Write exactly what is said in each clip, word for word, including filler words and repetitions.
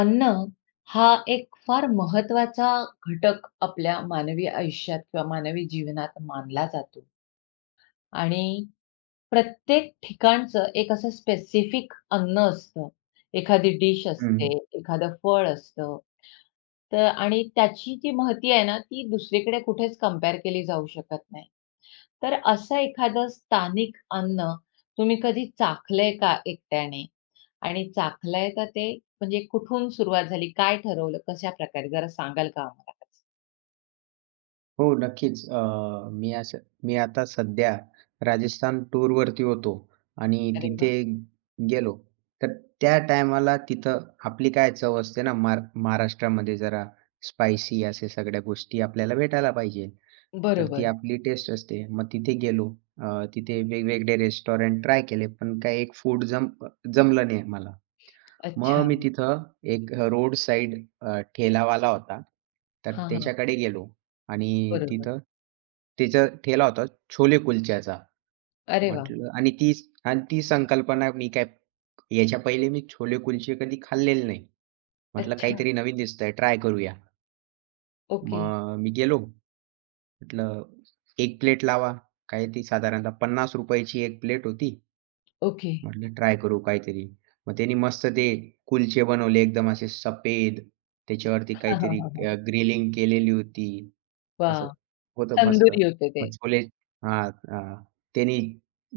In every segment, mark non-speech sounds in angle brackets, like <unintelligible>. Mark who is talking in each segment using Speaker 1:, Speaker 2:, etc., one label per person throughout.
Speaker 1: अन्न, हा एक फार महत्वाचा घटक आपल्या मानवी आयुष्यात किंवा मानवी जीवनात मानला जातो. आणि प्रत्येक ठिकाणचं एक असं स्पेसिफिक अन्न असतं. एखादी डीश असते,
Speaker 2: हं.
Speaker 1: एखादं फळ असतं. तर आणि त्याची जी माहिती आहे ना, ती दुसरीकडे कुठेच कंपेअर केली जाऊ शकत नाही. तर असं एखादं स्थानिक अन्न, तुम्ही कधी चाखलंय का एकट्याने? आणि चाखलंय का ते म्हणजे कुठून सुरुवात झाली? काय ठरवलं, कशा प्रकारे जरा सांगाल का आम्हाला त्याचं?
Speaker 2: हो. नक्कीच. अ, मी असं मी आता सध्या राजस्थान टूरवरती होतो आणि
Speaker 1: अरे
Speaker 2: तिथे
Speaker 1: वाह!
Speaker 2: गेलो. तर त्या टायमाला तिथं आपली काय चव असते ना. मार महाराष्ट्रामध्ये जरा स्पायसी अशा सगळ्या गोष्टी आपल्याला भेटायला पाहिजे. तर ती
Speaker 1: बरोबर.
Speaker 2: आपली टेस्ट असते. मग तिथे गेलो अ, तिथे वेगवेगळे रेस्टॉरंट ट्राय केले, पण काय एक फूड जम अ, जमलं नाही मला. मग
Speaker 1: अच्छा.
Speaker 2: मी तिथं एक अ, रोड साइड अ, ठेलावाला होता. तर
Speaker 1: हां, हां.
Speaker 2: त्याच्याकडे गेलो आणि
Speaker 1: बरोबर.
Speaker 2: तिथं त्याचा ठेला होता छोले कुलच्याचा.
Speaker 1: अरे वाह!
Speaker 2: म्हटलं आणि ती आणि ती संकल्पना मी काय याच्या पहिले मी छोले-कुलचे कधी खाल्लेले नाही. म्हटलं,
Speaker 1: अच्छा.
Speaker 2: "काहीतरी नवीन दिसतंय. ट्राय करूया."
Speaker 1: ओके.
Speaker 2: मग मी गेलो. म्हटलं, "एक प्लेट लावा." काय ती साधारणतः पन्नास रुपया ची एक प्लेट होती.
Speaker 1: ओके.
Speaker 2: म्हटलं ट्राय करू काहीतरी. मग त्याने मस्त ते कुलछे बनवले. एकदम असे सफेद त्याच्यावरती
Speaker 1: हां, हां,
Speaker 2: काहीतरी
Speaker 1: हां,
Speaker 2: अ,
Speaker 1: हां.
Speaker 2: ग्रिलिंग केलेली होती, असं
Speaker 1: वाह!
Speaker 2: होतं मस्त.
Speaker 1: तंदुरी होते ते.
Speaker 2: मग छोले हां. अ, त्याने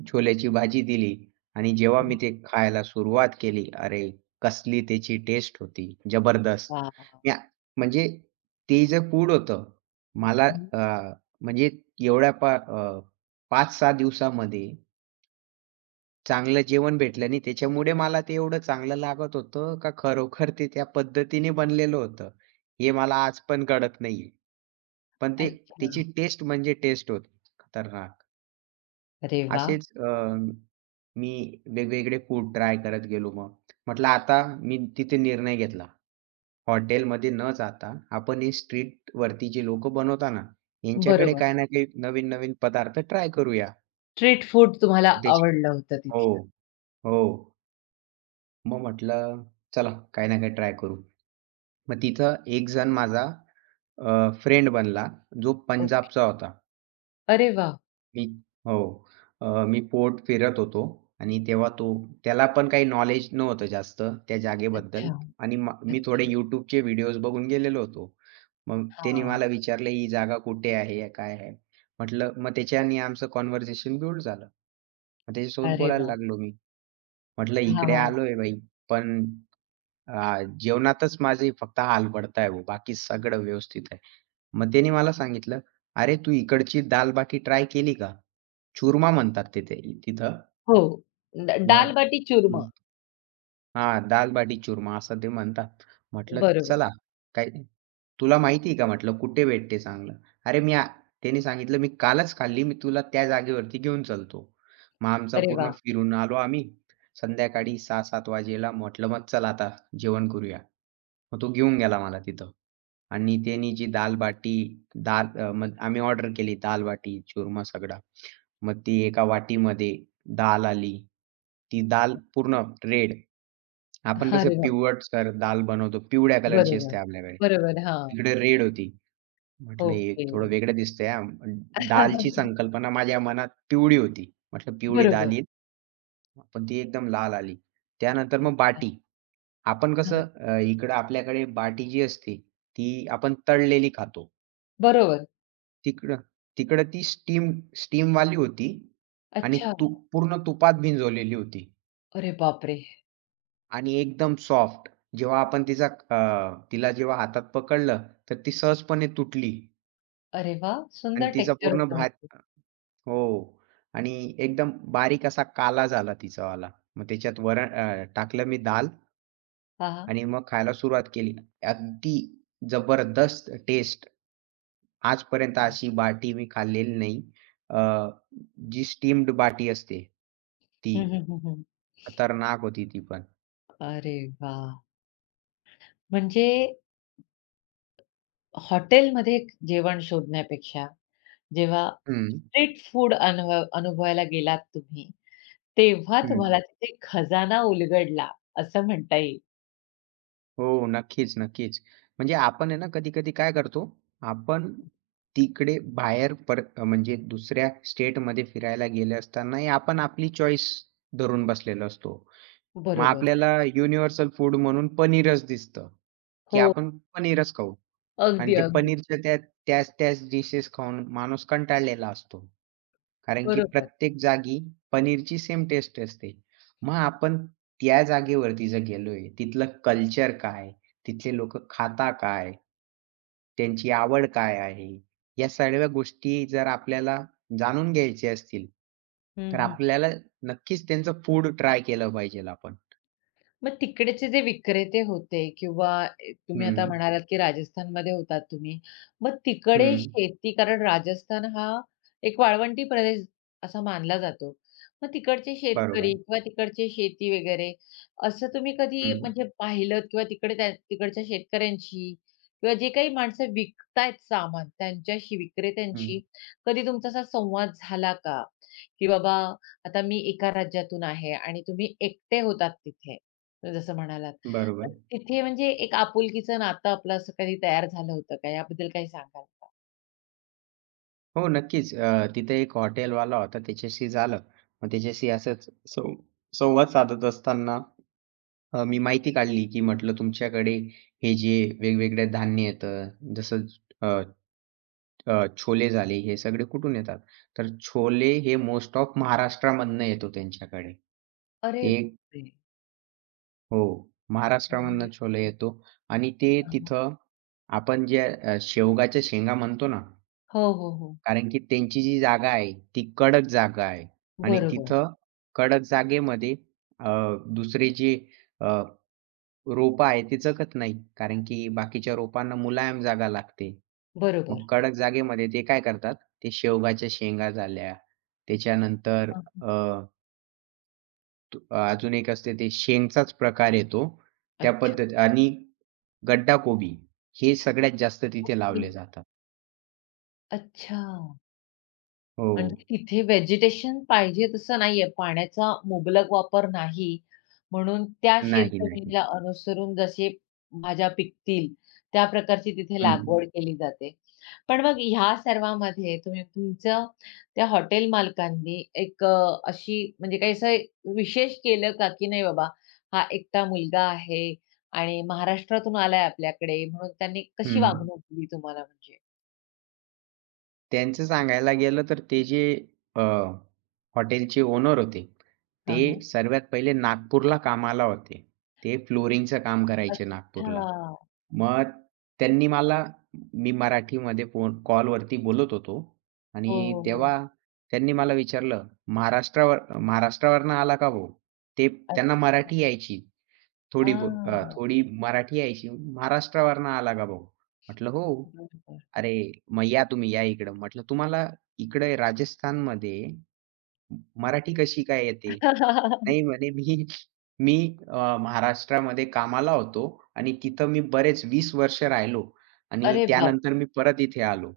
Speaker 2: छोल्याची भाजी दिली आणि जेव्हा
Speaker 1: हं.
Speaker 2: मी ते खायला सुरुवात केली. अरे, कसली त्याची टेस्ट होती, जबरदस्त.
Speaker 1: वाह!
Speaker 2: त्या म्हणजे ते जे फूड होतं. मला
Speaker 1: हं.
Speaker 2: अ, म्हणजे एवढ्या पा अ, पाच सहा दिवसामध्ये चांगलं जेवण भेटलं नाही त्याच्यामुळे मला ते एवढं चांगलं लागत होतं, का खरोखर ते त्या पद्धतीने बनलेलं होतं. हे मला आज पण कळत नाहीये. पण ते
Speaker 1: अच्छा.
Speaker 2: त्याची टेस्ट म्हणजे टेस्ट होती. खतरनाक.
Speaker 1: अरे वाह!
Speaker 2: असेच अ, मी वेगवेगळे फूड ट्राय करत गेलो मग. म्हटलं आता मी तिथे निर्णय घेतला. हॉटेलमध्ये न जाता, आपण हे स्ट्रीटवरती जी लोक बनवतात ना, यांच्याकडे
Speaker 1: बरोबर.
Speaker 2: काही ना काही नवीन-नवीन पदार्थ ट्राय करूया.
Speaker 1: स्ट्रीट फूड तुम्हाला
Speaker 2: <unintelligible>
Speaker 1: आवडलं होतं तिथलं.
Speaker 2: हो. हो. मग म्हटलं, चला काही ना काही ट्राय करू. मग तिथं एक जण माझा अ, फ्रेंड बनला. जो
Speaker 1: ओके.
Speaker 2: पंजाबचा होता.
Speaker 1: अरे वाह!
Speaker 2: मी हो. अ, मी फोर्ट फिरत होतो आणि तेव्हा तो, त्याला पण काही नॉलेज नव्हतं जास्त. त्या
Speaker 1: अच्छा.
Speaker 2: जागेबद्दल आणि मा मी थोडे
Speaker 1: अच्छा.
Speaker 2: YouTubeचे व्हिडिओज बघून गेलेलो होतो. मग त्यांनी
Speaker 1: हां.
Speaker 2: मला विचारलं, "ही जागा कुठे आहे? काय आहे?" म्हटलं, मग त्याच्याने आमचं कन्व्हर्सेशन बिल्ड झालं. मग त्याच्यासोबत
Speaker 1: अरे
Speaker 2: बोलायला
Speaker 1: वाह!
Speaker 2: लागलो मी. म्हटलं,
Speaker 1: हां,
Speaker 2: "इकडे
Speaker 1: हां.
Speaker 2: आलोय भाई पण अ, जेवणातच माझी फक्त हाल पडतय हो बाकी सगळं व्यवस्थित आहे." मग त्याने मला सांगितलं, "अरे तू इकडची दाल-बाटी ट्राय केली का?" चूरमा म्हणतात तिथे तिथं.
Speaker 1: हो. द
Speaker 2: मग
Speaker 1: दाल-बाटी चूरमा.
Speaker 2: हं. हां. दाल-बाटी-चूरमा असं ते म्हणतात. म्हटलं,
Speaker 1: बरोबर.
Speaker 2: "चला, काही, तुला माहिती आहे का," म्हटलं, "कुठे भेटते चांगलं." अरे मी, त्याने सांगितलं, "मी कालच खाल्ली मी तुला त्या जागेवरती घेऊन चालतो." मग आमचा
Speaker 1: अरे
Speaker 2: पूर्ण
Speaker 1: वाह!
Speaker 2: फिरून आलो आम्ही, संध्याकाळी सहा सात वाजेला. म्हटलं, "मग चला आता जेवण करूया." मग तो घेऊन गेला मला तिथं आणि त्यानी जी दाल-बाटी, दाल अ, मग आम्ही ऑर्डर केली. दाल-बाटी-चूरमा सगळा. मग ती एका वाटीमध्ये, दाल आली. ती दाल
Speaker 1: अच्छा.
Speaker 2: पूर्ण रेड. आपण कसं
Speaker 1: अरे बापरे!
Speaker 2: पिवटसर दाल बनवतो. पिवळ्या कलरची
Speaker 1: बरोबर.
Speaker 2: असते आपल्याकडे.
Speaker 1: बरोबर, हां.
Speaker 2: इकडे रेड होती. म्हटलं, "हे
Speaker 1: ओके.
Speaker 2: थोडं वेगळं दिसतंय हां." दालची
Speaker 1: <chuckles>
Speaker 2: संकल्पना माझ्या मनात पिवळी होती. म्हटलं पिवळी
Speaker 1: बरोबर.
Speaker 2: दाल येईल. हा पण ती एकदम लाल आली. त्यानंतर मग
Speaker 1: अच्छा.
Speaker 2: बाटी. आपण
Speaker 1: हं.
Speaker 2: कसं अ, इकडे आपल्याकडे बाटी जी असते, ती आपण तळलेली खातो.
Speaker 1: बरोबर.
Speaker 2: तिकडं तिकडं ती स्टीम स्टीमवाली होती आणि
Speaker 1: अच्छा!
Speaker 2: तूप पूर्ण तुपात भिंजवलेली होती.
Speaker 1: अरे बापरे!
Speaker 2: आणि एकदम सॉफ्ट. जेव्हा आपण तिचा अ, तिला जेव्हा हातात पकडलं तर ती सहजपणे तुटली.
Speaker 1: अरे वाह! सुंदर
Speaker 2: आणि तिचा
Speaker 1: टेक्सचर
Speaker 2: पूर्ण भाग
Speaker 1: होतं.
Speaker 2: हो. आणि एकदम बारीक असा काला झाला तिचावाला. मग त्याच्यात वरण अ, टाकलं मी दाल
Speaker 1: हां.
Speaker 2: आणि मग खायला सुरुवात केली. अगदी, जबरदस्त टेस्ट! आजपर्यंत
Speaker 1: हं.
Speaker 2: अशी बाटी मी खाल्लेली नाही. अ, जी स्टीम्ड बाटी असते, ती.
Speaker 1: हं, हं, हं, हं, हं.
Speaker 2: खतरनाक होती ती पण.
Speaker 1: अरे वाह! म्हणजे हॉटेलमध्ये जेवण शोधण्यापेक्षा जेव्हा
Speaker 2: हं.
Speaker 1: स्ट्रीट फूड अन अनुभवायला गेलात तुम्ही. तेव्हा
Speaker 2: हं.
Speaker 1: तुम्हाला तिथे खजाना उलगडला असं म्हणता येईल.
Speaker 2: हो. नक्कीच, नक्कीच, म्हणजे आपण आहे ना, कधी-कधी काय करतो, आपण तिकडे बाहेर पर म्हणजे दुसऱ्या स्टेटमध्ये फिरायला गेले असतानाही आपण आपली चॉईस धरून बसलेलो असतो. मग
Speaker 1: बरोबर.
Speaker 2: आपल्याला युनिव्हर्सल फूड म्हणून पनीरच दिसतं. की
Speaker 1: हो.
Speaker 2: आपण पनीरच खाऊ आणि
Speaker 1: अगदी,
Speaker 2: ते
Speaker 1: अगदी.
Speaker 2: पनीरच्या त्या त्याच-त्याच डिशेस खाऊन माणूस कंटाळलेला असतो. कारण की
Speaker 1: बरोबर.
Speaker 2: प्रत्येक जागी पनीरची सेम टेस्ट असते. मग आपण त्या जागेवरती जर गेलोय तिथलं कल्चर काय? तिथले लोक खातां काय? त्यांची आवड काय आहे? या सगळ्या गोष्टी जर आपल्याला जाणून घ्यायच्या असतील.
Speaker 1: हं,
Speaker 2: तर
Speaker 1: हं.
Speaker 2: आपल्याला नक्कीच त्यांचं फूड ट्राय केलं पाहिजेल आपण.
Speaker 1: मग तिकडचे जे विक्रेते होते किंवा तुम्ही आता
Speaker 2: हं.
Speaker 1: म्हणालात, की राजस्थानमध्ये होतात तुम्ही. मग तिकडे
Speaker 2: हं.
Speaker 1: शेती, कारण राजस्थान हा एक वाळवंटी प्रदेश असा मानला जातो. मग तिकडचे शेतकरी
Speaker 2: बरोबर.
Speaker 1: किंवा तिकडचे शेती वगैरे असं तुम्ही कधी
Speaker 2: हं.
Speaker 1: म्हणजे पाहिलत किंवा तिकडे त्या तिकडच्या शेतकऱ्यांशी किंवा जी काही माणसं विकत आहेत सामान त्यांच्याशी,
Speaker 2: हं.
Speaker 1: विक्रेत्यांशी कधी तुमचा असा संवाद झाला का? की बाबा आता मी एका राज्यातून आहे आणि तुम्ही एकटे होतात तिथे जसं म्हणालात. तर
Speaker 2: बरोबर.
Speaker 1: तिथे म्हणजे एक आपुलकीच नातं आपलं असं कधी तयार झालं होतं का? याबद्दल काही सांगाल का?
Speaker 2: हो, नक्कीच. अ, तिथे एक हॉटेलवाला होता, त्याच्याशी झालं. मग त्याच्याशी असंच सं संवाद साधत असताना अ, मी माहिती काढली, की म्हटलं "तुमच्याकडे हे जे वेगवेगळे धान्य येतं, जसं अ, अ, छोले झाले हे सगळे कुठून येतात?" तर छोले हे मोस्ट ऑफ महाराष्ट्रामधून येतो त्यांच्याकडे.
Speaker 1: अरे
Speaker 2: एक
Speaker 1: बापरे!
Speaker 2: हो, महाराष्ट्रामधून छोले
Speaker 1: <unintelligible>
Speaker 2: येतो आणि ते
Speaker 1: हं, हं.
Speaker 2: तिथं, आपण जे अ, शेवगाच्या शेंगा म्हणतो ना.
Speaker 1: हो, हो, हो.
Speaker 2: कारण की त्यांची जी जागा आहे, ती कडक जागा आहे आणि
Speaker 1: बरोबर.
Speaker 2: तिथं कडक जागेमध्ये अ, दुसरी जी अ, रोपं आहेत ती जगत नाही. कारण की बाकीच्या रोपांना मुलायम जागा लागते. मग
Speaker 1: बरोबर.
Speaker 2: कडक जागेमध्ये ते काय करतात ते शेवगाच्या शेंगा झाल्या. त्याच्यानंतर
Speaker 1: अ, हं.
Speaker 2: अ तू अजून एक असते ते शेंगचाच प्रकार येतो. त्या
Speaker 1: अच्छा.
Speaker 2: पद्धत आणि गड्डा कोबी हे सगळ्यात जास्त तिथे
Speaker 1: ओके.
Speaker 2: लावले जातात.
Speaker 1: अच्छा. म्हणजे
Speaker 2: हो.
Speaker 1: तिथे व्हेजिटेशन पाहिजे तसं नाही आहे, पाण्याचा मुबलक वापर नाही. म्हणून त्या
Speaker 2: नाही, नाही.
Speaker 1: शेतजमिनीला अनुसरून जसे भाज्या पिकतील, त्या प्रकारची तिथे लागवड
Speaker 2: हं.
Speaker 1: केली जाते. पण मग ह्या सर्वामध्ये तुम्ही तुमचं त्या हॉटेल मालकांनी एक अ, अशी म्हणजे काही असं विशेष केलं का, की नाही बाबा हा एकटा मुलगा आहे आणि महाराष्ट्रातून आलाय आपल्याकडे, म्हणून त्यांनी कशी
Speaker 2: हं.
Speaker 1: वागणूक दिली तुम्हाला म्हणजे?
Speaker 2: त्यांचं सांगायला गेलं तर ते जे अ, हॉटेलचे ओनर होते.
Speaker 1: हां,
Speaker 2: ते
Speaker 1: हां.
Speaker 2: सर्वात पहिले नागपूरला कामाला होते. ते फ्लोरिंगचं काम करायचे नागपूरला.
Speaker 1: अच्छा!
Speaker 2: मग त्यांनी मला मी मराठीमध्ये फोन कॉलवरती बोलत होतो
Speaker 1: हो,
Speaker 2: आणि
Speaker 1: हो, हो.
Speaker 2: तेव्हा त्यांनी मला विचारलं, "महाराष्ट्रावर महाराष्ट्रावरून आला का भाऊ?" ते त्यांना
Speaker 1: अच्छा.
Speaker 2: मराठी यायची थोडी-बहुत. अ,
Speaker 1: अ.
Speaker 2: थोडी मराठी यायची. "महाराष्ट्रावरून आला का भाऊ?" म्हटलं, "हो."
Speaker 1: बरोबर.
Speaker 2: "अरे मग या तुम्ही या इकडं." म्हटलं, "तुम्हाला इकडे राजस्थानमध्ये. म मराठी कशी काय येते?"
Speaker 1: <laughs>
Speaker 2: नाही म्हणे "मी मी अ, महाराष्ट्रामध्ये कामाला होतो आणि तिथे मी बरेच वीस वर्ष राहिलो. आणि
Speaker 1: अरे, बाप!
Speaker 2: त्यानंतर मी परत इथे आलो."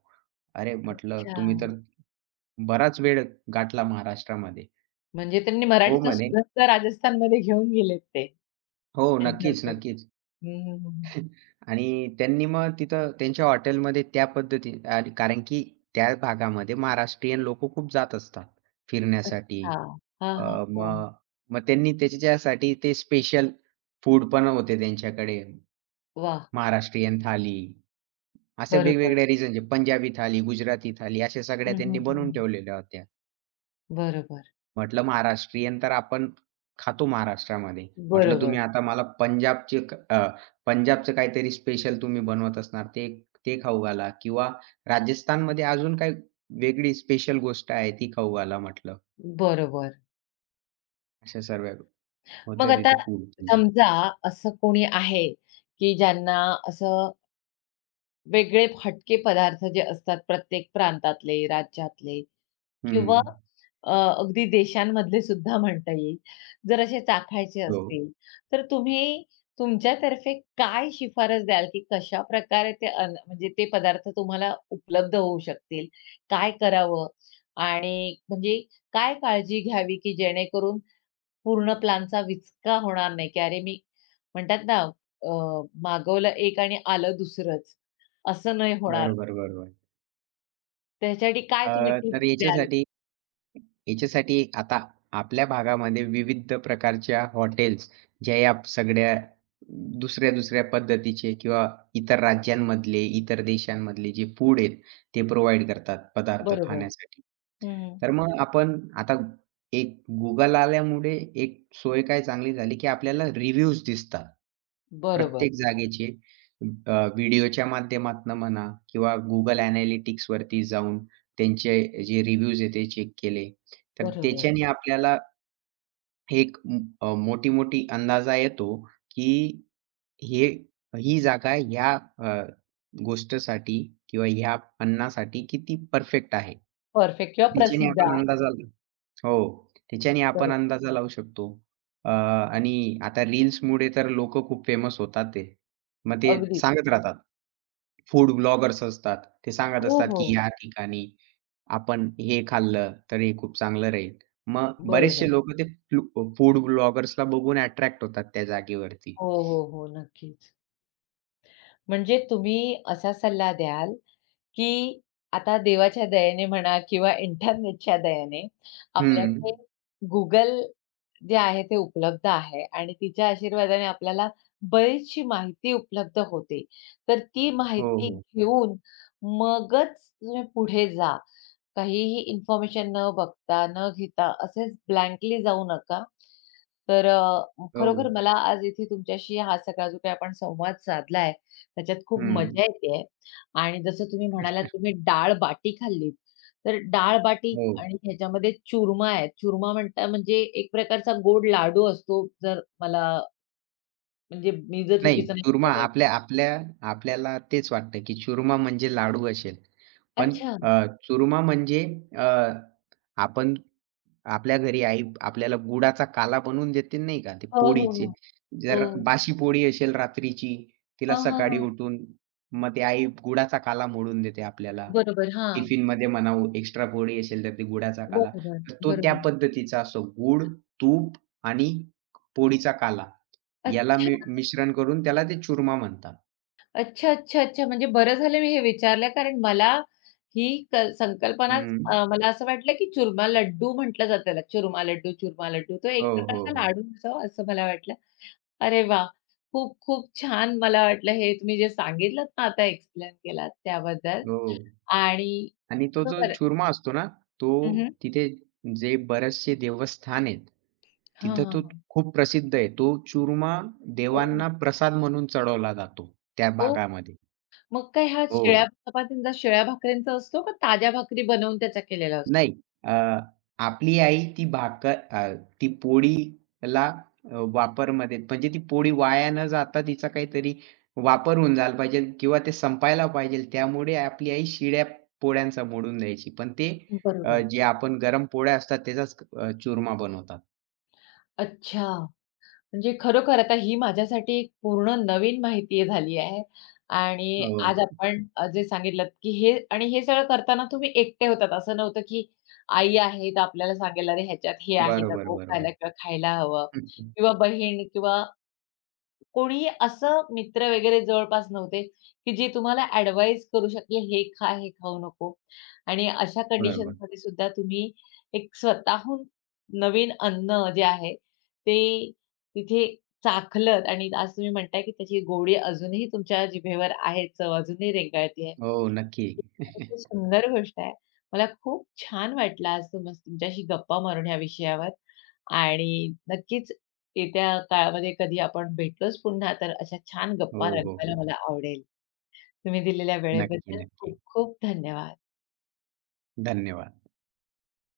Speaker 2: अरे! म्हटलं, "तुम्ही तर
Speaker 1: अच्छा.
Speaker 2: बराच वेळ गाठला महाराष्ट्रामध्ये."
Speaker 1: म्हणजे त्यांनी
Speaker 2: हो,
Speaker 1: मराठीचा
Speaker 2: म्हणे.
Speaker 1: सुगंध राजस्थानमध्ये घेऊन गेलेत ते.
Speaker 2: हो,
Speaker 1: एन्जॉय
Speaker 2: नक्कीच,
Speaker 1: करून.
Speaker 2: नक्कीच.
Speaker 1: हं, हं, हं.
Speaker 2: <chuckles> आणि त्यांनी मग तिथं त्यांच्या हॉटेलमध्ये त्या पद्धती कारण, की त्या भागामध्ये महाराष्ट्रीयन लोक खूप जात असतात फिरण्यासाठी.
Speaker 1: अच्छा. हां,
Speaker 2: अ,
Speaker 1: हां, हां.
Speaker 2: मग मग त्यांनी त्यांच्यासाठी ते स्पेशल फूड पण होते त्यांच्याकडे.
Speaker 1: वाह!
Speaker 2: महाराष्ट्रीयन थाली. अशा
Speaker 1: बरोबर.
Speaker 2: वेगवेगळ्या रिजनचे. पंजाबी थाली, गुजराती थाली अशा
Speaker 1: हं,
Speaker 2: सगळ्या त्यांनी
Speaker 1: हं,
Speaker 2: बनवून
Speaker 1: हं.
Speaker 2: ठेवलेल्या होत्या.
Speaker 1: बरोबर.
Speaker 2: म्हटलं महाराष्ट्रीयन तर आपण खातो महाराष्ट्रामध्ये. म्हटलं तुम्ही
Speaker 1: बरोबर.
Speaker 2: आता मला पंजाबची एक अ, पंजाबचं काहीतरी स्पेशल तुम्ही बनवत असणार ते ते खाऊ घाला किंवा राजस्थानमध्ये अजून काही वेगळी स्पेशल गोष्ट आहे ती खाऊ घाला म्हटलं.
Speaker 1: बरोबर.
Speaker 2: अशा सर्व्या होत्या
Speaker 1: मग आता
Speaker 2: तिथे <unintelligible> म्हणजे.
Speaker 1: समजा असं कोणी आहे, की ज्यांना असं वेगळे हटके पदार्थ जे असतात प्रत्येक प्रांतातले, राज्यातले किंवा
Speaker 2: हं.
Speaker 1: अ, अगदी देशांमधले सुद्धा म्हणता येईल. जर असे चाखायचे
Speaker 2: हो.
Speaker 1: असतील तर तुम्ही तुमच्यातर्फे काय शिफारस द्याल, की कशा प्रकारे ते अन्न, म्हणजे ते पदार्थ तुम्हाला उपलब्ध होऊ शकतील, काय करावं आणि म्हणजे काय काळजी घ्यावी, की जेणेकरून पूर्ण प्लॅनचा विचका होणार नाही, की अरे मी म्हणतात ना अ, मागवलं एक आणि आलं दुसरंच. असं नाही होणार.
Speaker 2: बरोबर-बरोबर.
Speaker 1: त्याच्यासाठी काय
Speaker 2: अ,
Speaker 1: तुम्ही टिप्स
Speaker 2: तर
Speaker 1: द्याल?
Speaker 2: याच्यासाठी. ह्याच्यासाठी आता आपल्या भागामध्ये विविध प्रकारच्या हॉटेल्स ज्या या सगळ्या दुसऱ्या-दुसऱ्या पद्धतीचे किंवा इतर राज्यांमधले इतर देशांमधले जे फूड आहेत, ते प्रोव्हाईड करतात पदार्थ
Speaker 1: बरोबर.
Speaker 2: खाण्यासाठी.
Speaker 1: हं.
Speaker 2: तर मग आपण आता एक Google आल्यामुळे एक सोय काय चांगली झाली, की आपल्याला रिव्ह्यूज दिसतात.
Speaker 1: बरोबर.
Speaker 2: प्रत्येक जागेचे, अ, व्हिडिओच्या माध्यमातून म्हणा किंवा Google ॲनालिटिक्सवरती जाऊन, त्यांचे जे रिव्ह्यूज आहेत. ते चेक केले तर
Speaker 1: बरोबर.
Speaker 2: त्याच्याने आपल्याला फेक अ, मोठी-मोठी अंदाजा येतो, की हे, ही जागा ह्या अ, गोष्टीसाठी किंवा ह्या अन्नासाठी किती परफेक्ट आहे.
Speaker 1: परफेक्ट किंवा
Speaker 2: तिच्याने
Speaker 1: प्रसिद्ध आ
Speaker 2: आपणला अंदाजा आला हो, तिच्याने आपण
Speaker 1: बरोबर.
Speaker 2: अंदाजा लावू शकतो. अ आणि आता रील्समुळे तर लोक खूप फेमस होतात ते. मग ते
Speaker 1: अगदी.
Speaker 2: सांगत राहतात. फूड ब्लॉगर्स असतात. ते सांगत
Speaker 1: हो,
Speaker 2: असतात, की
Speaker 1: हो.
Speaker 2: या ठिकाणी आपण हे खाल्लं, तर हे खूप चांगलं राहील. मग बरेचसे
Speaker 1: बरोबर.
Speaker 2: लोकं ते फू फूड ब्लॉगर्सला बघून अट्रॅक्ट होतात त्या जागेवरती.
Speaker 1: हो, हो, हो. नक्कीच. म्हणजे तुम्ही असा सल्ला द्याल, की आता देवाच्या दयेने म्हणा किंवा इंटरनेटच्या दयेने आपल्याकडे
Speaker 2: हं.
Speaker 1: Google जे आहे, ते उपलब्ध आहे आणि तिच्या आशीर्वादाने आपल्याला बरीचशी माहिती उपलब्ध होते. तर ती
Speaker 2: हो,
Speaker 1: माहिती
Speaker 2: हो.
Speaker 1: घेऊन, मगच तुम्ही पुढे जा. काहीही इन्फॉर्मेशन न बघता, न घेता असेच ब्लँकली जाऊ नका. तर अ, खरोखर
Speaker 2: हो.
Speaker 1: मला आज इथे तुमच्याशी हा सगळा जो काही आपण संवाद साधला आहे, त्याच्यात खूप
Speaker 2: हं.
Speaker 1: मजा येत आहे आणि जसं तुम्ही म्हणालात,
Speaker 2: <chuckles>
Speaker 1: तुम्ही डाळ-बाटी खाल्लीत. तर डाळ-बाटी
Speaker 2: हो.
Speaker 1: आणि ह्याच्यामध्ये चूरमा आहेत, चूरमा म्हणता म्हणजे एक प्रकारचा गोड लाडू असतो जर मला म्हणजे मी जर
Speaker 2: नाही
Speaker 1: चुकीचं नाही
Speaker 2: चूरमा
Speaker 1: <unintelligible> आहे.
Speaker 2: आपल्या-आपल्या आपल्याला तेच वाटतं, की चूरमा म्हणजे लाडू असेल. पण
Speaker 1: अच्छा.
Speaker 2: अ, चूरमा म्हणजे अ, आपण आपल्या घरी आई आपल्याला गुळाचा काला बनवून देतील नाही का ते
Speaker 1: हो, हो,
Speaker 2: पोळीचे.
Speaker 1: हो.
Speaker 2: जर
Speaker 1: हो.
Speaker 2: बाशी पोळी असेल रात्रीची, तिला
Speaker 1: हां, हां,
Speaker 2: सकाळी
Speaker 1: हां.
Speaker 2: उठून मग ती आई गूळाचा काला मोडून देते आपल्याला.
Speaker 1: बरोबर. हां.
Speaker 2: टिफिनमध्ये म्हणा एक्स्ट्रा पोळी असेल, तर ते गूळाचा काला
Speaker 1: बरोबर,
Speaker 2: तर तो त्या
Speaker 1: बरोबर.
Speaker 2: पद्धतीचा असो गूळ, तूप आणि क पोळीचा काला याला
Speaker 1: अच्छा.
Speaker 2: मि मिश्रण करून त्याला ते चूरमा म्हणतात.
Speaker 1: अच्छा, अच्छा, अच्छा. म्हणजे बरं झालं मी हे विचारलं कारण मला ही क संकल्पनाच
Speaker 2: हं.
Speaker 1: मला अ, असं वाटलं, की चूरमा लड्डू म्हटलं जातं त्याला चूरमा लड्डू, चूरमा लड्डू. तो एक
Speaker 2: हो, हो,
Speaker 1: प्रकारचा
Speaker 2: हो.
Speaker 1: लाडू असावा असं मला वाटलं. अरे वाह! खूप-खूप छान मला वाटलं हे तुम्ही जे सांगितलंत ना, आता एक्सप्लेन केलात त्याबद्दल
Speaker 2: हो
Speaker 1: आणि
Speaker 2: आणि तो जो
Speaker 1: खरोखर
Speaker 2: चूरमा असतो ना, तो
Speaker 1: हं, हं.
Speaker 2: तिथे जे बरेचसे देवस्थान आहेत.
Speaker 1: हां,
Speaker 2: तिथं
Speaker 1: हां,
Speaker 2: तो
Speaker 1: हां.
Speaker 2: खूप प्रसिद्ध आहे. तो चूरमा
Speaker 1: हो.
Speaker 2: देवांना प्रसाद म्हणून चढवला जातो, त्या
Speaker 1: ओह!
Speaker 2: भागामध्ये.
Speaker 1: मग काय हा शिळ्या
Speaker 2: हो.
Speaker 1: चपातींचा शिळ्या भाकरीचा असतो का ताज्या भाकरी बनवून त्याचा केलेला असतो?
Speaker 2: नाही. अ, आपली आई ती भाकर अ, ती पोळीला वापरमध्ये म्हणजे ती पोळी वाया न जाता तिचा काहीतरी वापर होऊन झाला पाहिजेल किंवा ते संपायला पाहिजेल त्यामुळे आपली आई शिळ्या पोळ्यांचा मोडून द्यायची. पण ते अ,
Speaker 1: बरोबर.
Speaker 2: जे आपण गरम पोळ्या असतात त्याचाच अ, चूरमा बनवतात.
Speaker 1: अच्छा, म्हणजे खरोखर आता ही माझ्यासाठी एक पूर्ण नवीन माहिती झाली आहे आणि
Speaker 2: हो.
Speaker 1: आज आपण जे सांगितलंत, की हे आणि हे सगळं करताना तुम्ही एकटे होतात असं नव्हतं, की आई आहे तर आपल्याला सांगेल "अरे! ह्याच्यात हे आहे
Speaker 2: बरोबर,
Speaker 1: नको
Speaker 2: बरोबर.
Speaker 1: खायला किंवा खायला हवं."
Speaker 2: हं, हं.
Speaker 1: किंवा बहीण किंवा कोणीही असं मित्र वगैरे जवळपास नव्हते, की जे तुम्हाला ॲडव्हाइस करू शकतील हे खा हे खाऊ नको आणि अशा
Speaker 2: बरोबर.
Speaker 1: कंडिशनमध्ये सुद्धा तुम्ही एक स्वतःहून नवीन अन्न जे आहे ते तिथे चाखलंत आणि आज तुम्ही म्हणताय, की त्याची गोडी अजूनही तुमच्या जिभेवर आहे. चव अजूनही रेंगाळती आहे.
Speaker 2: हो, नक्की.
Speaker 1: किती
Speaker 2: <chuckles>
Speaker 1: सुंदर गोष्ट आहे. मला खूप छान वाटलं आज तुमच्या तुमच्याशी गप्पा मारून या विषयावर आणि नक्कीच येत्या काळामध्ये कधी आपण भेटलोच पुन्हा तर अशा छान गप्पा
Speaker 2: हो, हो,
Speaker 1: रंगवायला
Speaker 2: हो.
Speaker 1: मला आवडेल. तुम्ही दिलेल्या
Speaker 2: नक्की,
Speaker 1: वेळेबद्दल
Speaker 2: नक्की.
Speaker 1: खूप-खूप धन्यवाद.
Speaker 2: धन्यवाद.